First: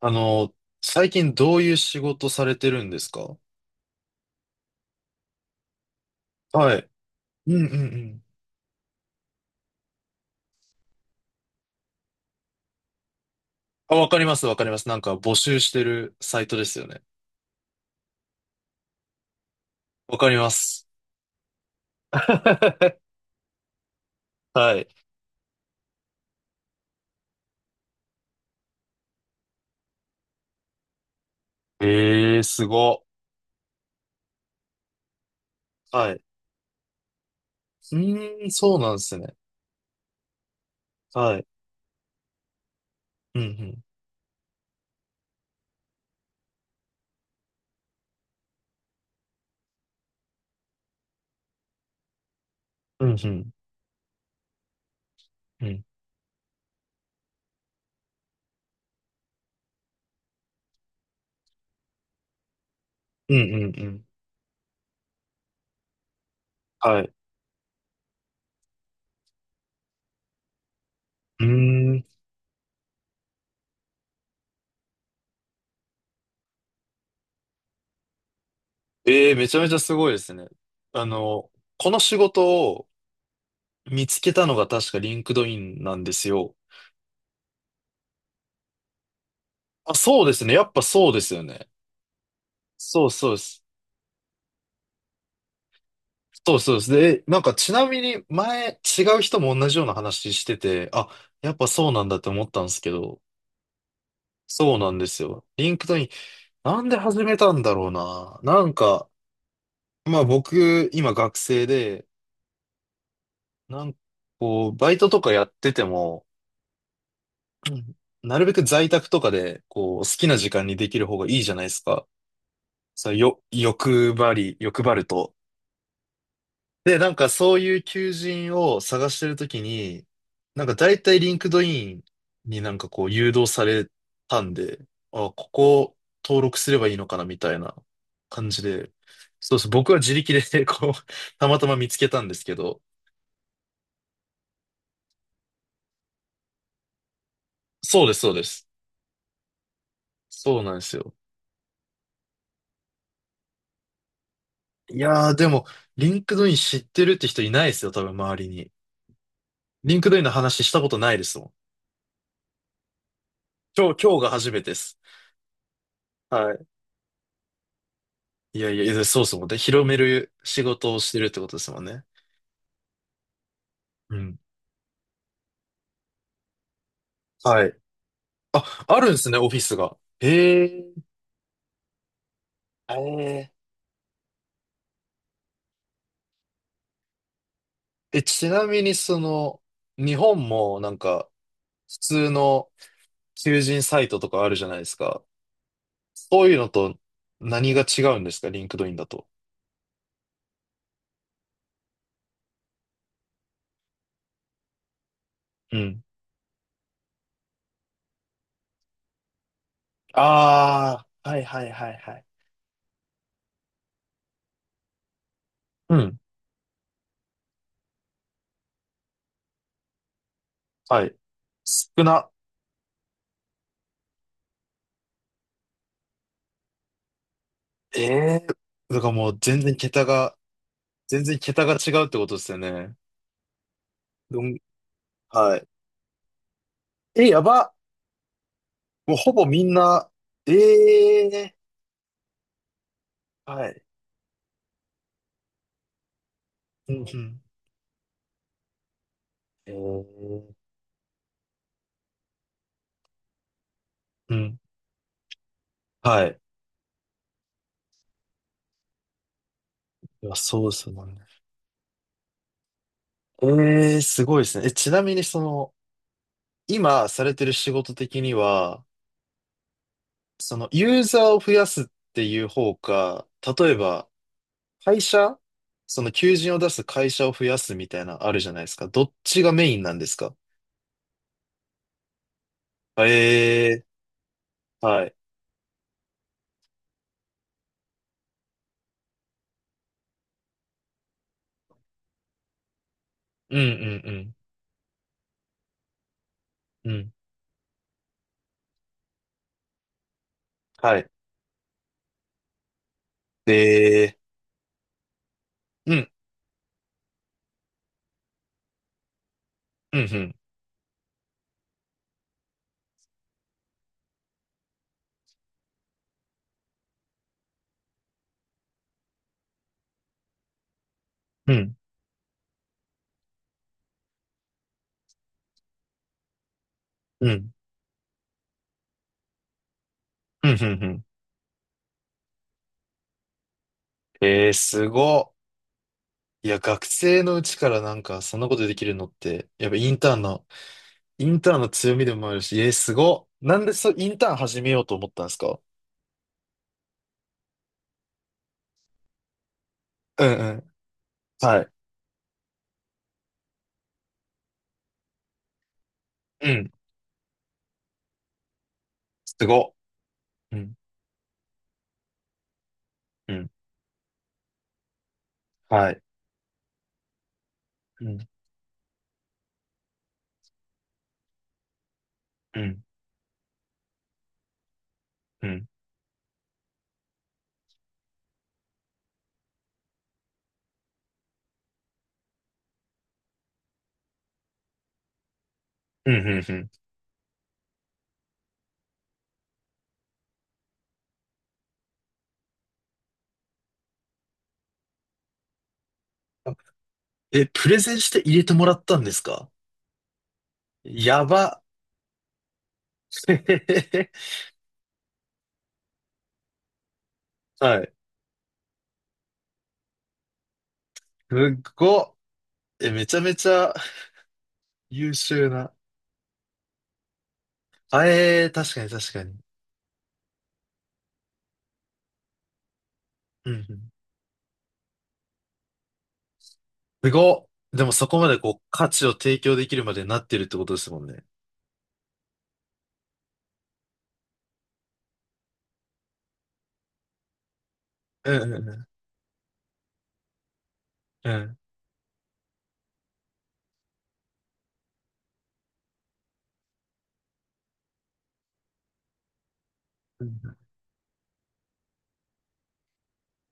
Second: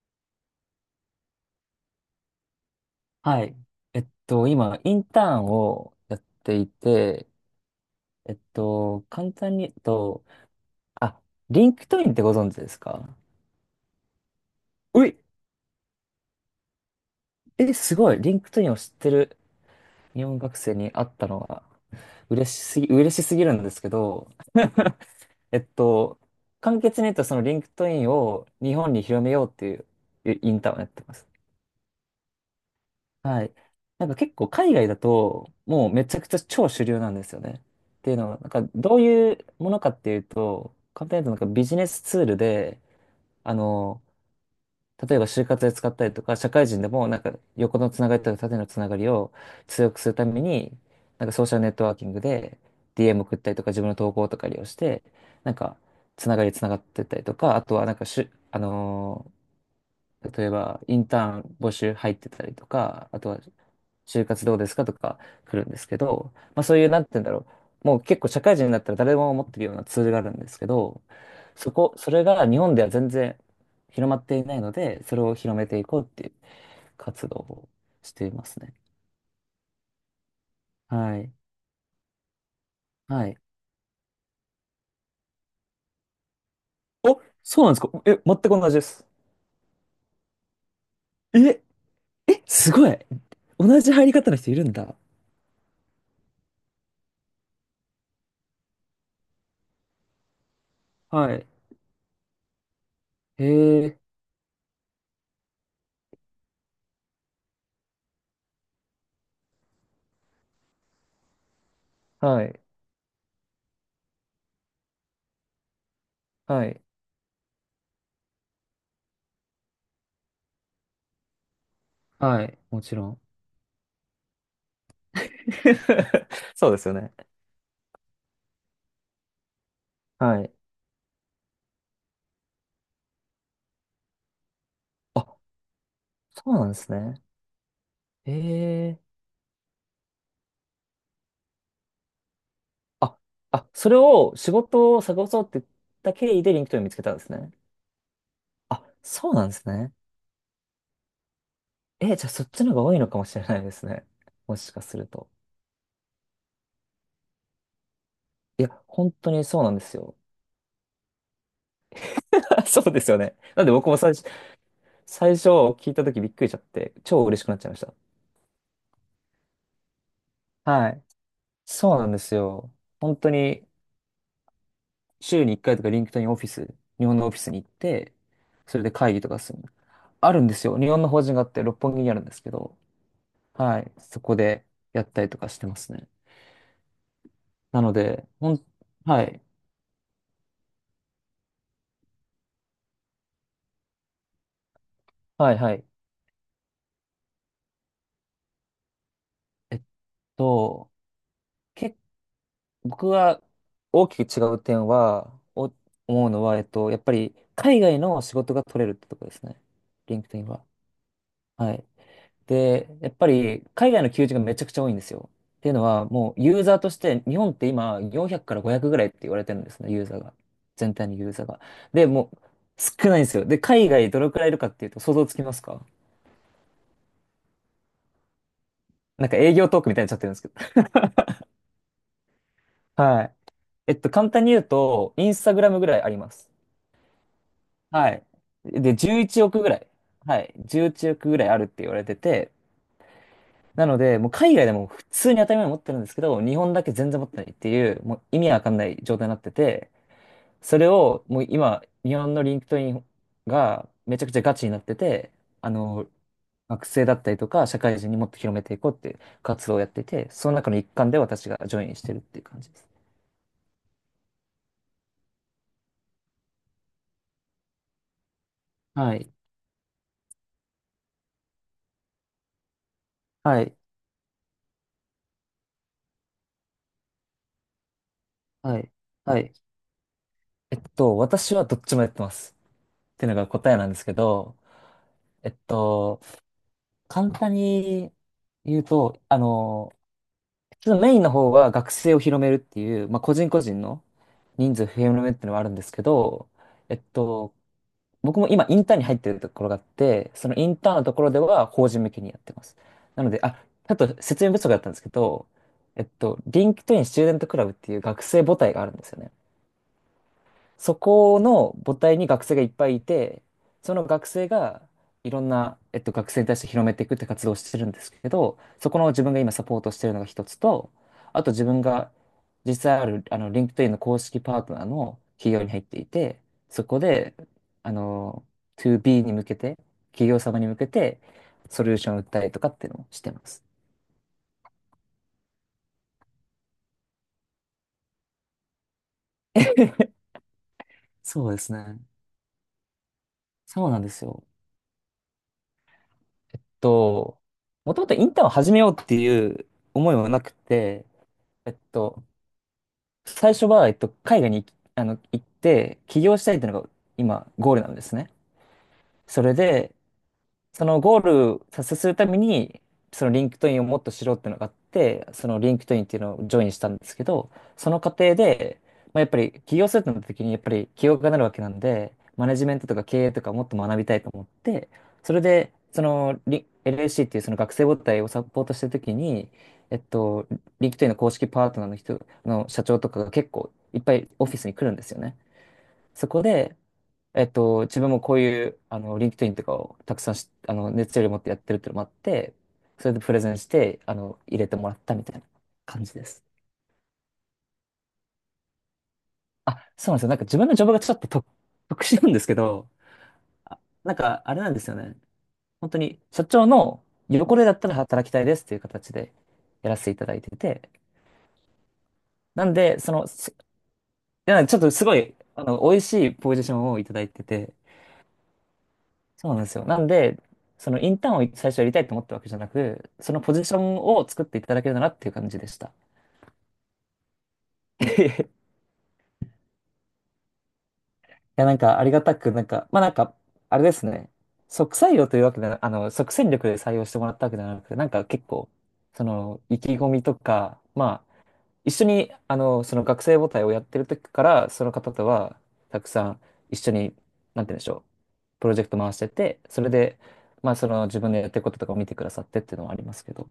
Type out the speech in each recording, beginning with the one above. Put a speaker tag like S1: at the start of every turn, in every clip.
S1: あの、最近どういう仕事されてるんですか？
S2: はい。今、インターンをやってい
S1: はい。
S2: て、
S1: うんうんうん。
S2: 簡単に言うと、あ、リンクトインってご存知ですか？
S1: あ、わかりますわかります。なん
S2: う
S1: か
S2: い、
S1: 募集してるサイトですよね。
S2: え、すごい。リンクトインを知ってる
S1: わ
S2: 日
S1: かり
S2: 本
S1: ま
S2: 学生
S1: す。
S2: に会ったのは、嬉しすぎるんですけど、
S1: はい。
S2: えっと、簡潔に言うと、そのリンクトインを日本に広めようっていうインターンをやってます。
S1: えー、すご。
S2: はい。なんか結構海外だと、もうめ
S1: は
S2: ちゃ
S1: い。
S2: くちゃ超主流なんですよね。
S1: う
S2: っていうのは、
S1: ー
S2: なん
S1: ん、
S2: か
S1: そうな
S2: ど
S1: んで
S2: う
S1: す
S2: い
S1: ね。
S2: うものかっていうと、簡単に言う
S1: は
S2: と
S1: い。
S2: なんかビジネスツールで、
S1: う
S2: あ
S1: ん
S2: の、例えば就活で使ったりとか、社会人でもなんか横のつながりとか縦のつながりを強くするために、なんかソーシャルネットワーキングで
S1: うん。うん
S2: DM
S1: う
S2: 送っ
S1: ん。
S2: たりとか自分の投稿とか利用して、なん
S1: う
S2: か
S1: ん。
S2: つながりつながってったりとか、あとはなんかしゅ、あのー例えばインターン募集入ってたりとか、あと
S1: うん
S2: は
S1: うんうん。
S2: 就活どうですかとか来るんですけど、まあそういう、
S1: は
S2: なんて
S1: い。
S2: 言うんだろう。もう結構社会人になったら誰でも持ってるようなツールがあるんですけど、
S1: うーん。
S2: それが日本では全然広まっていないので、それを広めていこうっていう活動をしていますね。
S1: えー、めちゃめちゃすごいですね。あ
S2: はい。
S1: の、この仕事を
S2: はい。
S1: 見つけたのが確かリンクドインなんですよ。
S2: そうなんですか？え、全く同じです。
S1: あ、そうですね。やっぱそうですよ
S2: え、
S1: ね。
S2: すごい。
S1: そうそうです。
S2: 同じ入り方の人いるんだ。
S1: そうそうです。で、ちなみに前違う人も同じような話してて、あ、
S2: はい。
S1: やっぱそうなんだって思ったんですけど、
S2: へえ、
S1: そうなんですよ。リンクトイン、なんで始めたんだろうな。まあ僕、今学生で、
S2: はい。
S1: なんかこう、バイトとかやってても、
S2: はい。
S1: うん、なるべく在宅とかで、こう、好きな時間にできる方がいいじゃないですか。
S2: はい。もちろ
S1: そう、
S2: ん。
S1: よ、欲張り、欲張ると。
S2: そうですよ
S1: で、
S2: ね。
S1: そういう求人を探してるときに、
S2: はい。
S1: 大体リンクドインにこう誘導されたんで、あ、こ
S2: あ、
S1: こ
S2: そ
S1: 登
S2: う
S1: 録
S2: なん
S1: す
S2: で
S1: れば
S2: す
S1: いいのか
S2: ね。
S1: なみたいな感じで、
S2: ええ、
S1: そうです。僕は自力で こう、たまたま見つけたんですけど、
S2: あ、あ、それを仕事を探そうって言った経緯でリンクトイン見つけたんですね。
S1: そうです、そうです。
S2: あ、そうなんですね。
S1: そうなんですよ。
S2: え、じゃあそっちの方が多いのかもしれないですね。もしかす
S1: い
S2: ると。
S1: やー、でも、リンクドイン知ってるって人いないですよ、多分周り
S2: い
S1: に。
S2: や、本当にそうなんです
S1: リンク
S2: よ。
S1: ドインの話したことないですもん。
S2: そうですよね。なんで僕
S1: 今
S2: も
S1: 日、
S2: 最
S1: 今
S2: 初、
S1: 日が初めてです。
S2: 最初聞いた時びっくりし
S1: は
S2: ちゃっ
S1: い。
S2: て、超嬉しくなっちゃいました。
S1: いやいや、いやそうですもんで、広める仕
S2: は
S1: 事を
S2: い。
S1: してるってことですもん
S2: そう
S1: ね。
S2: なんですよ。本当に
S1: うん。
S2: 週に1回とかリンクトインオフィス、日本のオフィスに
S1: は
S2: 行っ
S1: い。
S2: て、それ
S1: あ、
S2: で
S1: あるん
S2: 会
S1: で
S2: 議
S1: す
S2: と
S1: ね、
S2: か
S1: オ
S2: す
S1: フィ
S2: る。
S1: スが。
S2: あるんで
S1: へ
S2: すよ。
S1: え。
S2: 日本の法人があって六本木にあるんですけど、
S1: え
S2: はい、そこでやったりとかしてますね。なの
S1: ー、え、
S2: で、
S1: ち
S2: ほん、
S1: なみにそ
S2: はい、
S1: の、日本も普通の求人サイトとかあるじゃないですか。
S2: はい、はい。
S1: そういうのと何が違うんですか、リンクドインだと？
S2: えっと、け、僕が大きく違う点は、
S1: うん。
S2: 思うのは、やっぱり海外の仕事が取れるってとこですね。リンクトインは。
S1: ああ、はいはい
S2: はい。
S1: はいはい。
S2: で、やっぱり海外の求人がめちゃくちゃ多いんですよ。っていうの
S1: う
S2: は、
S1: ん。
S2: もうユーザーとして、日本って今400から500ぐらいって言われてるんですね、ユーザーが。全
S1: は
S2: 体の
S1: い。
S2: ユーザーが。
S1: 少
S2: で、も
S1: な。
S2: う少ないんですよ。で、海外どれくらいいるかっていうと想像つきますか？
S1: ええ。だから
S2: なん
S1: も
S2: か
S1: う
S2: 営
S1: 全
S2: 業
S1: 然
S2: トークみた
S1: 桁
S2: いになっちゃってるんで
S1: が、
S2: すけど。
S1: 全然桁が違うってことですよ ね。
S2: はい。簡
S1: ど
S2: 単に
S1: ん。
S2: 言うと、インスタ
S1: は
S2: グ
S1: い。
S2: ラムぐらいあります。
S1: え、やば。
S2: はい。で、
S1: もう
S2: 11
S1: ほぼ
S2: 億
S1: み
S2: ぐ
S1: ん
S2: らい。
S1: な、
S2: はい。
S1: え
S2: 11億ぐらい
S1: え、
S2: あるって言われてて、
S1: はい。
S2: なので、もう海外でも普通に当たり前に持ってるんですけど、日本だけ
S1: うん
S2: 全
S1: う
S2: 然持って
S1: ん。
S2: ないっていう、もう意味わかんない状態になってて、
S1: ええ、
S2: それをもう今、日本のリンクトインがめちゃく
S1: う
S2: ちゃガ
S1: ん。
S2: チになってて、あの、
S1: はい。
S2: 学生だったりとか、社会人にもっと広めていこうっていう活動をやってい
S1: い
S2: て、
S1: や、
S2: その
S1: そう
S2: 中
S1: で
S2: の一
S1: すも
S2: 環
S1: ん
S2: で
S1: ね。
S2: 私がジョインしてるっていう感じです。
S1: ええ、すごいですね。え、ちなみにその、今されてる仕事的には、
S2: はい。
S1: その、ユーザーを増やすっていう方か、
S2: は
S1: 例え
S2: い。
S1: ば、会社、その、求人を出す会社を増やすみたいな、あるじゃないです
S2: は
S1: か。
S2: い。
S1: どっ
S2: は
S1: ちが
S2: い。
S1: メインなんですか？
S2: 私はどっちもやってます。っていうのが
S1: え
S2: 答え
S1: え、
S2: なんですけど、
S1: はい。
S2: えっと、簡単に言うと、あの、ちょっとメインの方は学生を広めるっていう、まあ、個人
S1: うん
S2: 個人の
S1: うん
S2: 人数を広めるっていうのはあるんですけど、
S1: うん。
S2: え
S1: う
S2: っ
S1: ん。
S2: と、僕も今インターンに入ってるところがあって、そのインターン
S1: は
S2: の
S1: い。
S2: ところでは法人向けにやってます。なので、あ、ちょっ
S1: で、
S2: と説明不足だったんですけど、
S1: うん、
S2: リンクトインスチューデントクラブっていう学生母体があるんですよね。
S1: うん、うん、
S2: そこの母体に学生がいっぱいいて、その学生がいろんな、学生に対して広めていくって活動をしてるんですけど、そこの自分が今サポートしてるのが一つと、あと
S1: う
S2: 自
S1: ん、
S2: 分が実際ある、あの、LinkedIn の公式パートナーの企業に入っていて、そこ
S1: う
S2: で、
S1: ん。
S2: あの、2B に向けて、企業
S1: うんう
S2: 様に向
S1: ん
S2: け
S1: うん。
S2: て、ソリューションを売ったりとかっていうのをしてます。
S1: えー、すごっ。いや、学生のうちからそんなことできるのって、やっぱインターンの、イン
S2: そう
S1: タ
S2: で
S1: ーンの
S2: す
S1: 強
S2: ね。
S1: みでもあるし、えー、すごっ。なんで
S2: そ
S1: そ
S2: う
S1: う、
S2: なん
S1: イ
S2: で
S1: ン
S2: す
S1: ターン
S2: よ。
S1: 始めようと思ったんですか？
S2: えっと、もともとインターンを始めようっていう思い
S1: う
S2: は
S1: ん
S2: な
S1: う
S2: く
S1: ん。
S2: て、
S1: は
S2: え
S1: い。
S2: っと、最初は、海外に行きあの、行って、起業し
S1: う
S2: たいってい
S1: ん。
S2: うのが今、ゴールなんですね。
S1: す
S2: それ
S1: ごっ。
S2: で、
S1: うん。
S2: そのゴール達成するために、その
S1: う
S2: リン
S1: ん。
S2: クトインをもっと知ろうっていうのがあって、そのリンク
S1: は
S2: トイ
S1: い。
S2: ンっていうのをジョインしたんですけど、その
S1: う
S2: 過
S1: ん。
S2: 程で、まあ、やっぱり起業するってなった時にやっぱり起業家になるわけなんで、マネ
S1: う
S2: ジメン
S1: ん。
S2: トとか経営とかもっと学びたいと思って、それ
S1: うん。
S2: で、そのリ LAC っていうその学生母体をサポートした時に、えっと、リンクトインの公式パートナーの人の社長とかが結構いっぱいオフィスに来るんですよね。
S1: うん。
S2: そ
S1: う
S2: こ
S1: ん。うん、
S2: で、自分もこういう、あの、リンクトインとかをたくさんし、あの、熱量を持ってやってるっていうのもあって、それでプレゼンして、入れてもらったみたいな感じです。
S1: あ、え、プレゼンして入れてもらったんですか？
S2: あ、そうなんですよ。なんか自分のジョブがちょっ
S1: や
S2: と特、
S1: ば。
S2: 特殊なんですけど、
S1: へ
S2: あ、
S1: へへ、
S2: なんかあれなんですよね。本当に社長の横でだっ
S1: は
S2: た
S1: い。
S2: ら働きたいですっていう形でやらせていただいてて、
S1: すっごっ。
S2: なん
S1: え、
S2: で、
S1: め
S2: そ
S1: ちゃ
S2: の、
S1: めち
S2: すい
S1: ゃ
S2: や、ちょっとす
S1: 優
S2: ごい、
S1: 秀な。
S2: 美味しいポジションをいただいてて、
S1: あ、えー、確かに確かに。
S2: そうなんですよ。なんで、そのインターンを最初やりたいと思ったわけじゃなく、その
S1: う
S2: ポ
S1: ん
S2: ジシ
S1: う
S2: ョ
S1: ん。
S2: ンを作っていただけるならっていう感じでした。
S1: すごっ。でも そこまで
S2: い
S1: こう価値を提供できるまでなってるってことですもんね。
S2: や、なんかありがたく、なんか、まあなんか、あれですね。即採用というわけでは、即戦力で採用してもらったわけではなくて、なんか
S1: うん
S2: 結
S1: うん
S2: 構、
S1: うん。
S2: その、意気込みとか、ま
S1: う
S2: あ、
S1: ん
S2: 一緒に、その学生母体をやってる時から、その方とは、たくさん一緒に、なんて言うんでしょう、プロジェクト回してて、それで、
S1: うん、
S2: まあ、その自分でやってることとかを見てくださってっていうのはありますけど。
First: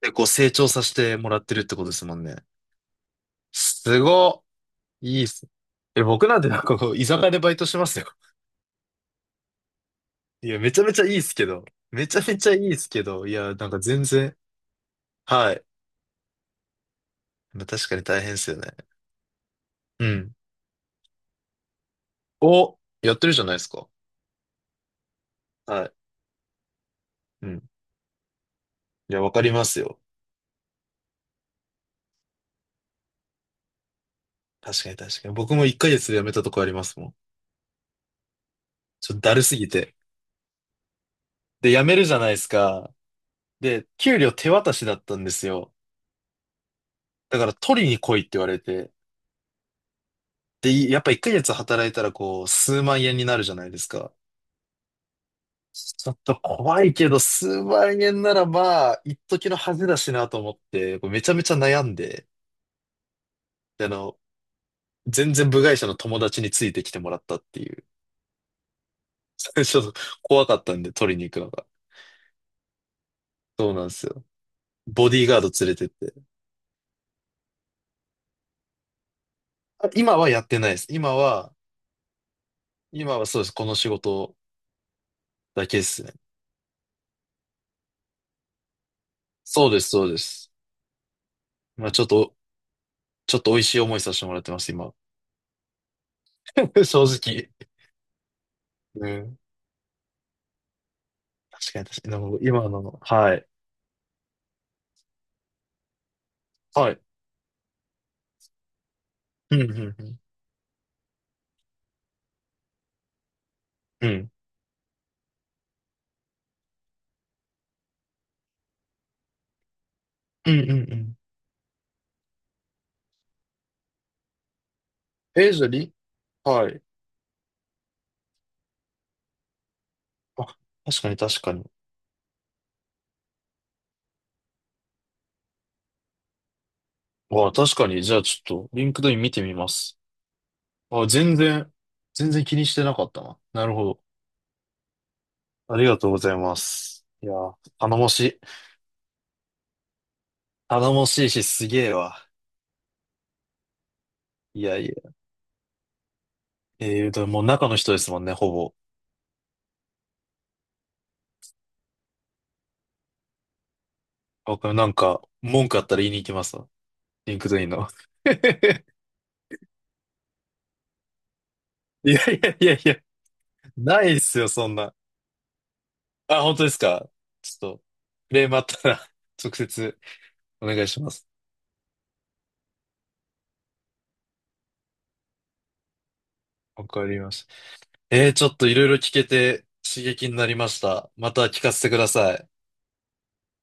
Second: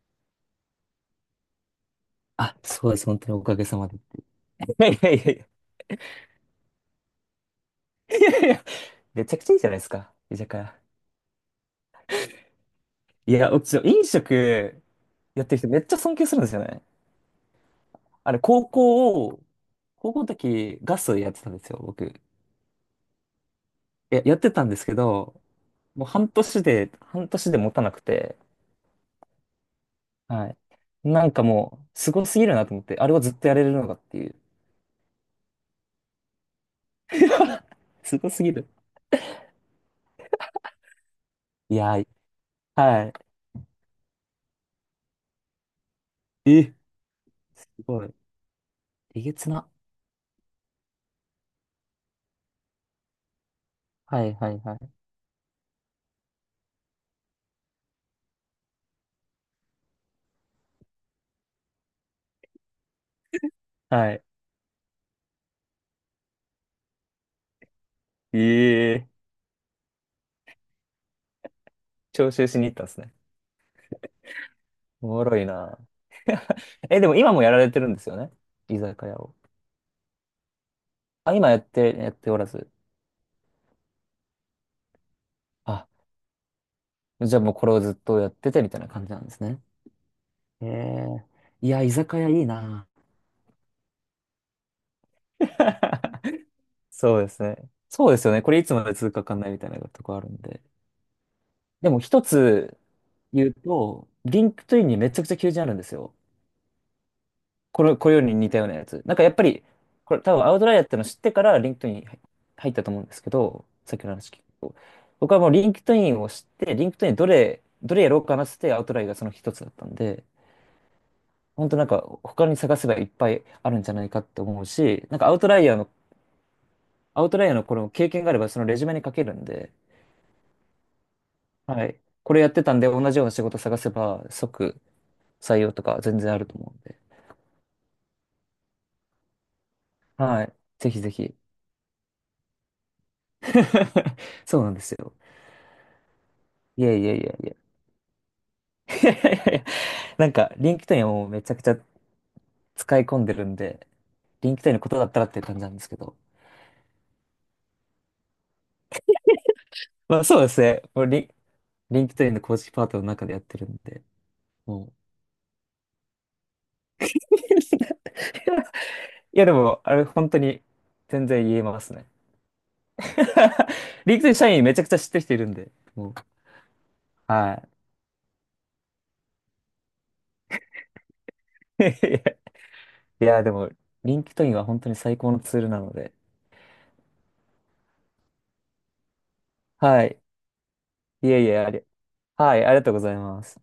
S1: で、こう成長させてもらってるってことですもんね。
S2: あ、そうです。本当におかげさまで。い
S1: すごっ。
S2: やいやい
S1: いいっ
S2: やいや。
S1: す。え、僕なんてこう、居酒屋でバイトしてますよ。
S2: いやいや、めちゃくちゃいいじゃないですか。居
S1: い
S2: 酒
S1: や、め
S2: 屋。
S1: ちゃめちゃいいっすけど。めちゃめちゃいいっすけど。い
S2: いや、
S1: や、
S2: う
S1: なん
S2: ち
S1: か
S2: 飲
S1: 全然。
S2: 食やっ
S1: は
S2: てる
S1: い。
S2: 人めっちゃ尊敬するんですよね。
S1: まあ確かに大
S2: あ
S1: 変っ
S2: れ、
S1: すよ
S2: 高
S1: ね。
S2: 校を、
S1: う
S2: 高校の
S1: ん。
S2: 時ガスやってたんですよ、僕。い
S1: お、やってるじゃないですか。
S2: や、やってたんですけど、
S1: はい。
S2: もう半年で、半
S1: う
S2: 年で
S1: ん。
S2: 持たなくて、
S1: いや、わかりますよ。
S2: はい。なんかもう、すごすぎるなと思って、あれをずっとやれるのかっていう。
S1: 確かに確かに。僕も1ヶ月で辞めたとこありますもん。
S2: すごすぎる。
S1: ちょっとだるすぎて。で、
S2: い
S1: 辞
S2: や
S1: める
S2: ー、
S1: じゃないですか。
S2: は
S1: で、給料手渡しだったんですよ。
S2: い。え、
S1: だから
S2: す
S1: 取りに
S2: ごい。
S1: 来いって言われて。
S2: えげつな。
S1: で、いやっぱ1ヶ月働いたらこう、数万円になるじゃないですか。
S2: はいはいはい。
S1: ちょっと怖いけど、数万円ならまあ、一時の恥だしなと思って、こうめちゃめちゃ悩んで、で、
S2: はい。
S1: 全然部外者の友達についてきてもらったっていう。
S2: ええ、
S1: 最初、怖かったんで取りに行くのが。
S2: 徴収しに行ったんですね。
S1: そうなんですよ。
S2: お
S1: ボデ
S2: も
S1: ィー
S2: ろ
S1: ガー
S2: い
S1: ド連れ
S2: な。
S1: てって。
S2: え、でも今もやられてるんですよね。居酒屋を。
S1: あ、今はやってないです。今
S2: あ、今
S1: は、
S2: やって、やっておらず。
S1: 今はそうです。この仕事だけで
S2: あ、
S1: すね。
S2: じゃあもうこれをずっとやっててみたいな感じなんですね。
S1: そうです、そうです。
S2: へえ。いや、
S1: ま
S2: 居
S1: あちょっ
S2: 酒屋
S1: と
S2: いいな。
S1: ちょっと美味しい思いさせてもらってます、今。正
S2: そうです
S1: 直。
S2: ね。そうですよね。これいつまで
S1: う
S2: 続くかわか
S1: ん。
S2: んないみたいなとこあるんで。
S1: 確かに
S2: でも
S1: 確かに。で
S2: 一
S1: も今
S2: つ
S1: の、はい。
S2: 言うと、リンクトインにめちゃくちゃ求人あるんですよ。
S1: はい。
S2: これ、これより似たようなやつ。なんかやっぱ
S1: うん、
S2: り、
S1: う
S2: こ
S1: ん、
S2: れ多分アウトライヤーってのを知ってからリンクトイン入ったと思うんですけど、さっき
S1: うん。
S2: の
S1: う
S2: 話
S1: ん。
S2: 聞くと。僕はもうリンクトインを知って、リンクトインどれ、どれやろうかなって言ってアウトライヤーがその一つだったんで、
S1: うん、うん、うん。
S2: 本当なんか他に探せばいっぱいあるんじゃないかって思うし、
S1: えー、じゃあリ、はい。
S2: アウトライヤーのこの経験があればそのレジュメに書けるんで、
S1: あ、確かに確かに。
S2: はい。これやってたんで同じような仕事探せば即採用とか全然あると思うんで、
S1: わあ、確かに。じゃあちょっと、リンクドイン見てみます。
S2: はい。ぜひ
S1: あ、
S2: ぜ
S1: 全
S2: ひ。
S1: 然、全然気にしてなかったな。なるほど。
S2: そうなんですよ。
S1: ありがとうございま
S2: いやい
S1: す。
S2: やい
S1: いや
S2: やいや。
S1: ー、頼もしい。
S2: いやいやいや、なんか、リンク
S1: 頼
S2: トイ
S1: も
S2: ンはも
S1: し
S2: う
S1: い
S2: め
S1: し、
S2: ちゃく
S1: す
S2: ちゃ
S1: げえわ。
S2: 使い込んでるんで、リン
S1: い
S2: クトイン
S1: や
S2: の
S1: い
S2: ことだっ
S1: や。
S2: たらっていう感じなんですけど。
S1: えー、でももう中の人ですもんね、ほぼ。
S2: まあそうですね。もうリ、リンクトインの公式パートの中でやってるんで、
S1: わかる、
S2: もう。
S1: 文句あったら言いに行きますわ。リンクドインの。
S2: いやでも、あれ本当に全然言えますね。
S1: いやいやいやいや、な い
S2: リン
S1: っ
S2: クトイン
S1: すよ、
S2: 社員
S1: そん
S2: めちゃく
S1: な。
S2: ちゃ知ってる人いるんで、もう。
S1: あ、本当ですか？ち
S2: は
S1: ょっと、クレームあったら 直接お願いします。
S2: い。いや、でも、リンクトインは本当に最高のツールなので。
S1: わかりました。えー、ちょっといろいろ聞けて刺
S2: はい。
S1: 激になりました。
S2: い
S1: また
S2: えいえ、
S1: 聞
S2: あ
S1: か
S2: り、
S1: せてください。
S2: はい、ありがとうございます。